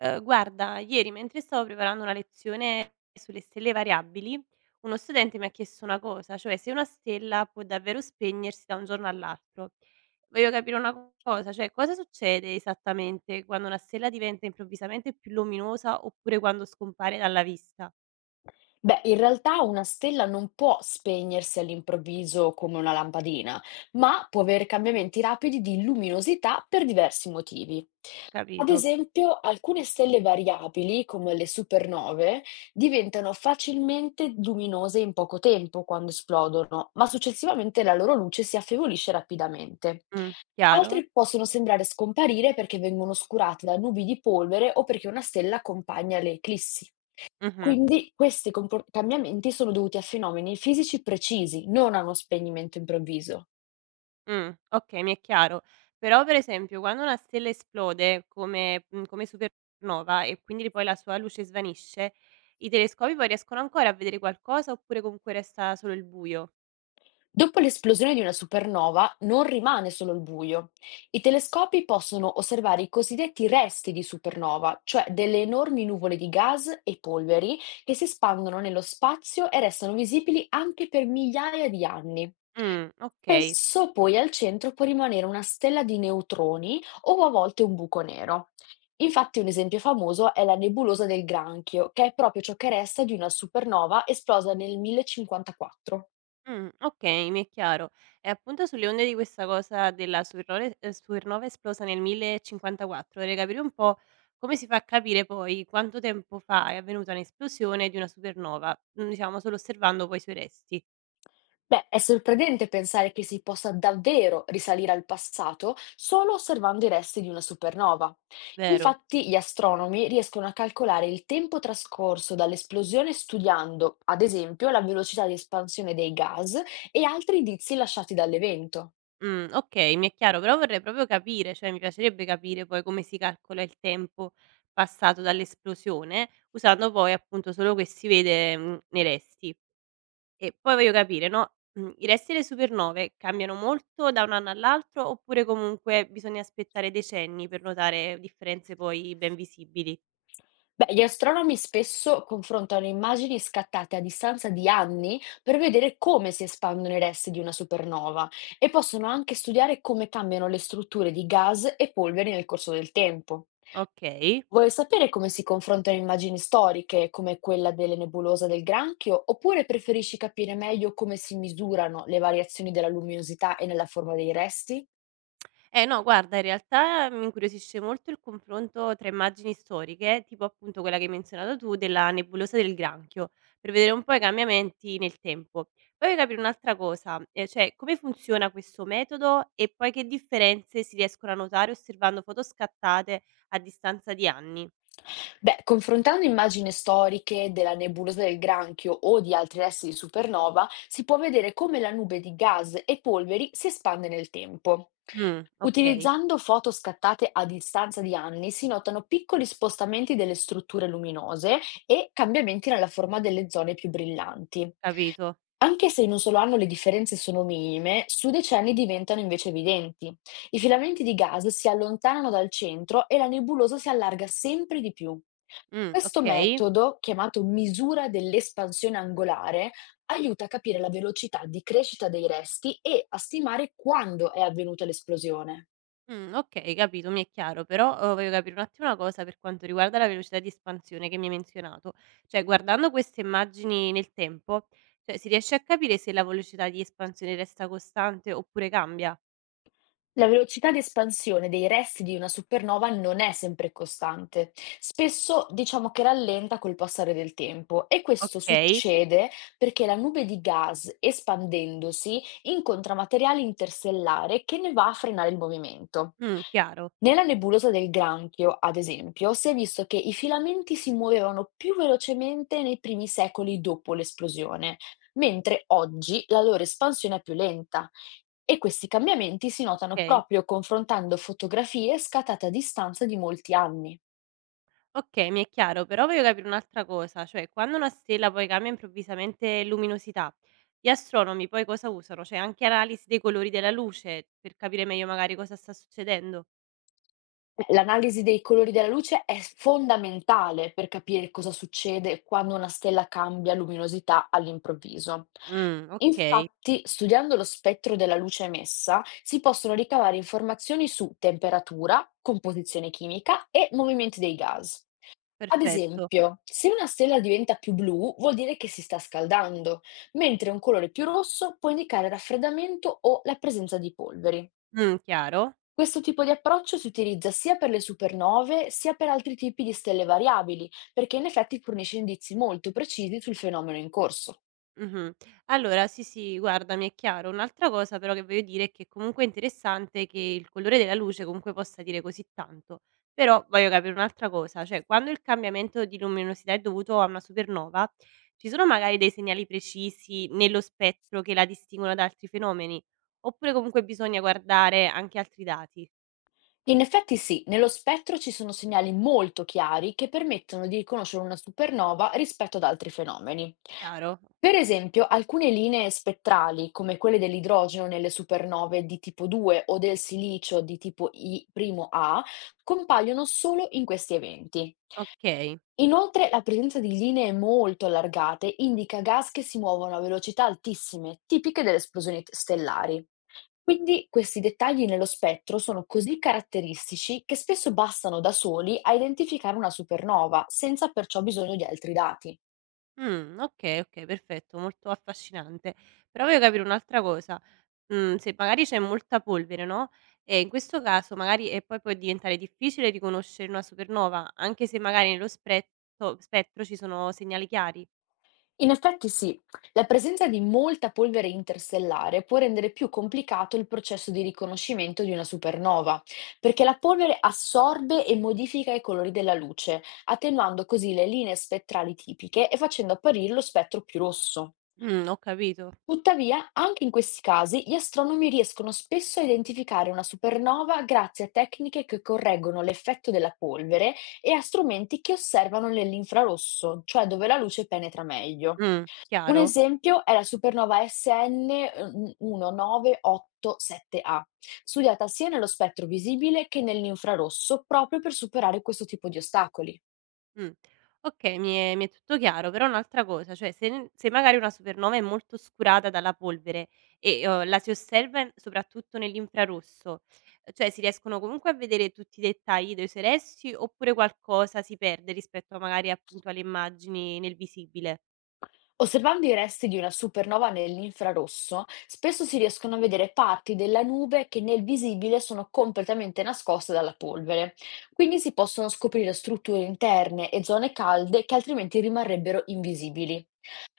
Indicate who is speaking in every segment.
Speaker 1: Guarda, ieri mentre stavo preparando una lezione sulle stelle variabili, uno studente mi ha chiesto una cosa, cioè se una stella può davvero spegnersi da un giorno all'altro. Voglio capire cosa, cioè cosa succede esattamente quando una stella diventa improvvisamente più luminosa oppure quando scompare dalla vista?
Speaker 2: Beh, in realtà una stella non può spegnersi all'improvviso come una lampadina, ma può avere cambiamenti rapidi di luminosità per diversi motivi. Ad
Speaker 1: Capito?
Speaker 2: esempio, alcune stelle variabili, come le supernove, diventano facilmente luminose in poco tempo quando esplodono, ma successivamente la loro luce si affievolisce rapidamente.
Speaker 1: Chiaro?
Speaker 2: Altre possono sembrare scomparire perché vengono oscurate da nubi di polvere o perché una stella accompagna le eclissi.
Speaker 1: Mh-mh.
Speaker 2: Quindi questi compor cambiamenti sono dovuti a fenomeni fisici precisi, non a uno spegnimento improvviso.
Speaker 1: Okay, mi è chiaro. Però per esempio quando una stella esplode come supernova e quindi poi la sua luce svanisce, i telescopi poi riescono ancora a vedere qualcosa oppure comunque resta solo il buio?
Speaker 2: Dopo l'esplosione di una supernova non rimane solo il buio. I telescopi possono osservare i cosiddetti resti di supernova, cioè delle enormi nuvole di gas e polveri che si espandono nello spazio e restano visibili anche per migliaia di anni.
Speaker 1: Okay.
Speaker 2: Spesso poi al centro può rimanere una stella di neutroni o a volte un buco nero. Infatti, un esempio famoso è la nebulosa del Granchio, che è proprio ciò che resta di una supernova esplosa nel 1054.
Speaker 1: Okay, mi è chiaro. E appunto sulle onde di questa cosa della supernove supernova esplosa nel 1054, vorrei capire un po' come si fa a capire poi quanto tempo fa è avvenuta un'esplosione di una supernova, diciamo solo osservando poi i suoi resti,
Speaker 2: Beh, è sorprendente pensare che si possa davvero risalire al passato solo osservando i resti di una supernova.
Speaker 1: vero?
Speaker 2: Infatti, gli astronomi riescono a calcolare il tempo trascorso dall'esplosione studiando, ad esempio, la velocità di espansione dei gas e altri indizi lasciati dall'evento.
Speaker 1: Okay, mi è chiaro, però vorrei proprio capire, cioè mi piacerebbe capire poi come si calcola il tempo passato dall'esplosione, usando poi appunto solo che si vede, nei resti. E poi voglio capire, no, i resti delle supernove cambiano molto da un anno all'altro, oppure comunque bisogna aspettare decenni per notare differenze poi ben visibili?
Speaker 2: Beh, gli astronomi spesso confrontano immagini scattate a distanza di anni per vedere come si espandono i resti di una supernova e possono anche studiare come cambiano le strutture di gas e polveri nel corso del tempo.
Speaker 1: Okay.
Speaker 2: Vuoi sapere come si confrontano immagini storiche, come quella delle nebulose del Granchio, oppure preferisci capire meglio come si misurano le variazioni della luminosità e nella forma dei resti?
Speaker 1: Eh no, guarda, in realtà mi incuriosisce molto il confronto tra immagini storiche, tipo appunto quella che hai menzionato tu della nebulosa del granchio, per vedere un po' i cambiamenti nel tempo. Poi voglio capire un'altra cosa, cioè come funziona questo metodo e poi che differenze si riescono a notare osservando foto scattate a distanza di anni.
Speaker 2: Beh, confrontando immagini storiche della nebulosa del Granchio o di altri resti di supernova, si può vedere come la nube di gas e polveri si espande nel tempo.
Speaker 1: Mm, ok,
Speaker 2: Utilizzando foto scattate a distanza di anni, si notano piccoli spostamenti delle strutture luminose e cambiamenti nella forma delle zone più brillanti.
Speaker 1: capito.
Speaker 2: Anche se in un solo anno le differenze sono minime, su decenni diventano invece evidenti. I filamenti di gas si allontanano dal centro e la nebulosa si allarga sempre di più.
Speaker 1: Mm,
Speaker 2: Questo
Speaker 1: ok.
Speaker 2: metodo, chiamato misura dell'espansione angolare, aiuta a capire la velocità di crescita dei resti e a stimare quando è avvenuta l'esplosione.
Speaker 1: Okay, capito, mi è chiaro, però, voglio capire un attimo una cosa per quanto riguarda la velocità di espansione che mi hai menzionato. Cioè, guardando queste immagini nel tempo, cioè, si riesce a capire se la velocità di espansione resta costante oppure cambia?
Speaker 2: La velocità di espansione dei resti di una supernova non è sempre costante, spesso diciamo che rallenta col passare del tempo e questo
Speaker 1: Okay.
Speaker 2: succede perché la nube di gas espandendosi incontra materiale interstellare che ne va a frenare il movimento.
Speaker 1: Chiaro,
Speaker 2: Nella nebulosa del Granchio, ad esempio, si è visto che i filamenti si muovevano più velocemente nei primi secoli dopo l'esplosione, mentre oggi la loro espansione è più lenta. E questi cambiamenti si notano
Speaker 1: okay.
Speaker 2: proprio confrontando fotografie scattate a distanza di molti anni.
Speaker 1: Okay, mi è chiaro, però voglio capire un'altra cosa, cioè quando una stella poi cambia improvvisamente luminosità, gli astronomi poi cosa usano? Cioè anche analisi dei colori della luce per capire meglio magari cosa sta succedendo?
Speaker 2: L'analisi dei colori della luce è fondamentale per capire cosa succede quando una stella cambia luminosità all'improvviso.
Speaker 1: Okay,
Speaker 2: Infatti, studiando lo spettro della luce emessa, si possono ricavare informazioni su temperatura, composizione chimica e movimenti dei gas. Ad
Speaker 1: perfetto.
Speaker 2: esempio, se una stella diventa più blu, vuol dire che si sta scaldando, mentre un colore più rosso può indicare raffreddamento o la presenza di polveri.
Speaker 1: Chiaro.
Speaker 2: Questo tipo di approccio si utilizza sia per le supernove sia per altri tipi di stelle variabili, perché in effetti fornisce indizi molto precisi sul fenomeno in corso.
Speaker 1: Mh-mh. Allora sì, sì, guarda, mi è chiaro. Un'altra cosa però che voglio dire è che comunque è interessante che il colore della luce comunque possa dire così tanto. Però voglio capire un'altra cosa, cioè quando il cambiamento di luminosità è dovuto a una supernova, ci sono magari dei segnali precisi nello spettro che la distinguono da altri fenomeni? Oppure comunque bisogna guardare anche altri dati?
Speaker 2: In effetti sì, nello spettro ci sono segnali molto chiari che permettono di riconoscere una supernova rispetto ad altri fenomeni.
Speaker 1: Chiaro?
Speaker 2: Per esempio, alcune linee spettrali, come quelle dell'idrogeno nelle supernove di tipo 2 o del silicio di tipo I'A, compaiono solo in questi eventi.
Speaker 1: Okay.
Speaker 2: Inoltre, la presenza di linee molto allargate indica gas che si muovono a velocità altissime, tipiche delle esplosioni stellari. Quindi questi dettagli nello spettro sono così caratteristici che spesso bastano da soli a identificare una supernova, senza perciò bisogno di altri dati.
Speaker 1: Okay, okay, perfetto, molto affascinante. Però voglio capire un'altra cosa. Se magari c'è molta polvere, no, e in questo caso magari e poi può diventare difficile riconoscere una supernova, anche se magari nello spretto spettro ci sono segnali chiari.
Speaker 2: In effetti sì, la presenza di molta polvere interstellare può rendere più complicato il processo di riconoscimento di una supernova, perché la polvere assorbe e modifica i colori della luce, attenuando così le linee spettrali tipiche e facendo apparire lo spettro più rosso.
Speaker 1: Ho capito.
Speaker 2: Tuttavia, anche in questi casi, gli astronomi riescono spesso a identificare una supernova grazie a tecniche che correggono l'effetto della polvere e a strumenti che osservano nell'infrarosso, cioè dove la luce penetra meglio. Un
Speaker 1: Chiaro.
Speaker 2: esempio è la supernova SN 19887A, studiata sia nello spettro visibile che nell'infrarosso proprio per superare questo tipo di ostacoli.
Speaker 1: Mh. Okay, mi è tutto chiaro, però un'altra cosa, cioè se magari una supernova è molto oscurata dalla polvere e, la si osserva in soprattutto nell'infrarosso, cioè si riescono comunque a vedere tutti i dettagli dei suoi resti oppure qualcosa si perde rispetto magari appunto alle immagini nel visibile?
Speaker 2: Osservando i resti di una supernova nell'infrarosso, spesso si riescono a vedere parti della nube che nel visibile sono completamente nascoste dalla polvere. Quindi si possono scoprire strutture interne e zone calde che altrimenti rimarrebbero invisibili.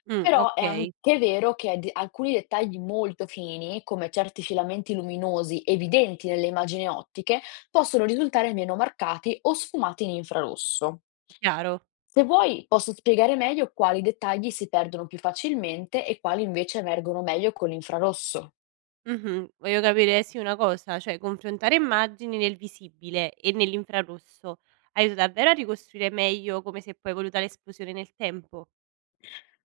Speaker 2: Però è
Speaker 1: Okay,
Speaker 2: anche vero che ad alcuni dettagli molto fini, come certi filamenti luminosi evidenti nelle immagini ottiche, possono risultare meno marcati o sfumati in infrarosso.
Speaker 1: chiaro.
Speaker 2: Se vuoi, posso spiegare meglio quali dettagli si perdono più facilmente e quali invece emergono meglio con l'infrarosso.
Speaker 1: Mh-mh. Voglio capire sì una cosa, cioè confrontare immagini nel visibile e nell'infrarosso aiuta davvero a ricostruire meglio come si è poi evoluta l'esplosione nel tempo?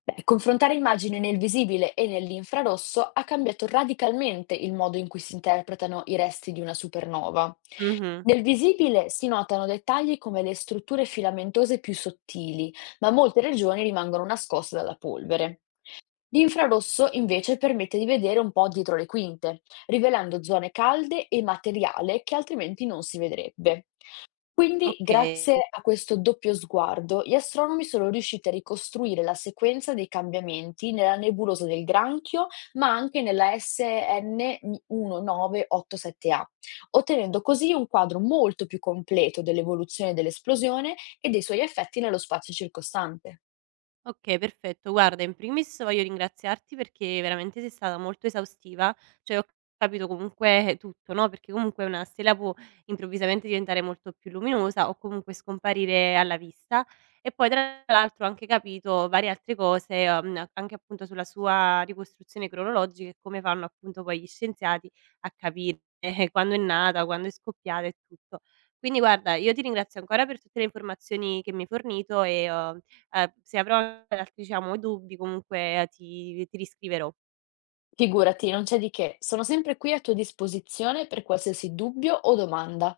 Speaker 2: Beh, confrontare immagini nel visibile e nell'infrarosso ha cambiato radicalmente il modo in cui si interpretano i resti di una supernova.
Speaker 1: Mh-mh.
Speaker 2: Nel visibile si notano dettagli come le strutture filamentose più sottili, ma molte regioni rimangono nascoste dalla polvere. L'infrarosso invece permette di vedere un po' dietro le quinte, rivelando zone calde e materiale che altrimenti non si vedrebbe. Quindi,
Speaker 1: Okay.
Speaker 2: grazie a questo doppio sguardo, gli astronomi sono riusciti a ricostruire la sequenza dei cambiamenti nella nebulosa del Granchio, ma anche nella SN1987A, ottenendo così un quadro molto più completo dell'evoluzione dell'esplosione e dei suoi effetti nello spazio circostante.
Speaker 1: Okay, perfetto. Guarda, in primis voglio ringraziarti perché veramente sei stata molto esaustiva, cioè ho capito comunque tutto, no, perché comunque una stella può improvvisamente diventare molto più luminosa o comunque scomparire alla vista. E poi tra l'altro ho anche capito varie altre cose, anche appunto sulla sua ricostruzione cronologica e come fanno appunto poi gli scienziati a capire quando è nata, quando è scoppiata e tutto. Quindi guarda, io ti ringrazio ancora per tutte le informazioni che mi hai fornito e se avrò diciamo dubbi comunque ti riscriverò.
Speaker 2: Figurati, non c'è di che, sono sempre qui a tua disposizione per qualsiasi dubbio o domanda.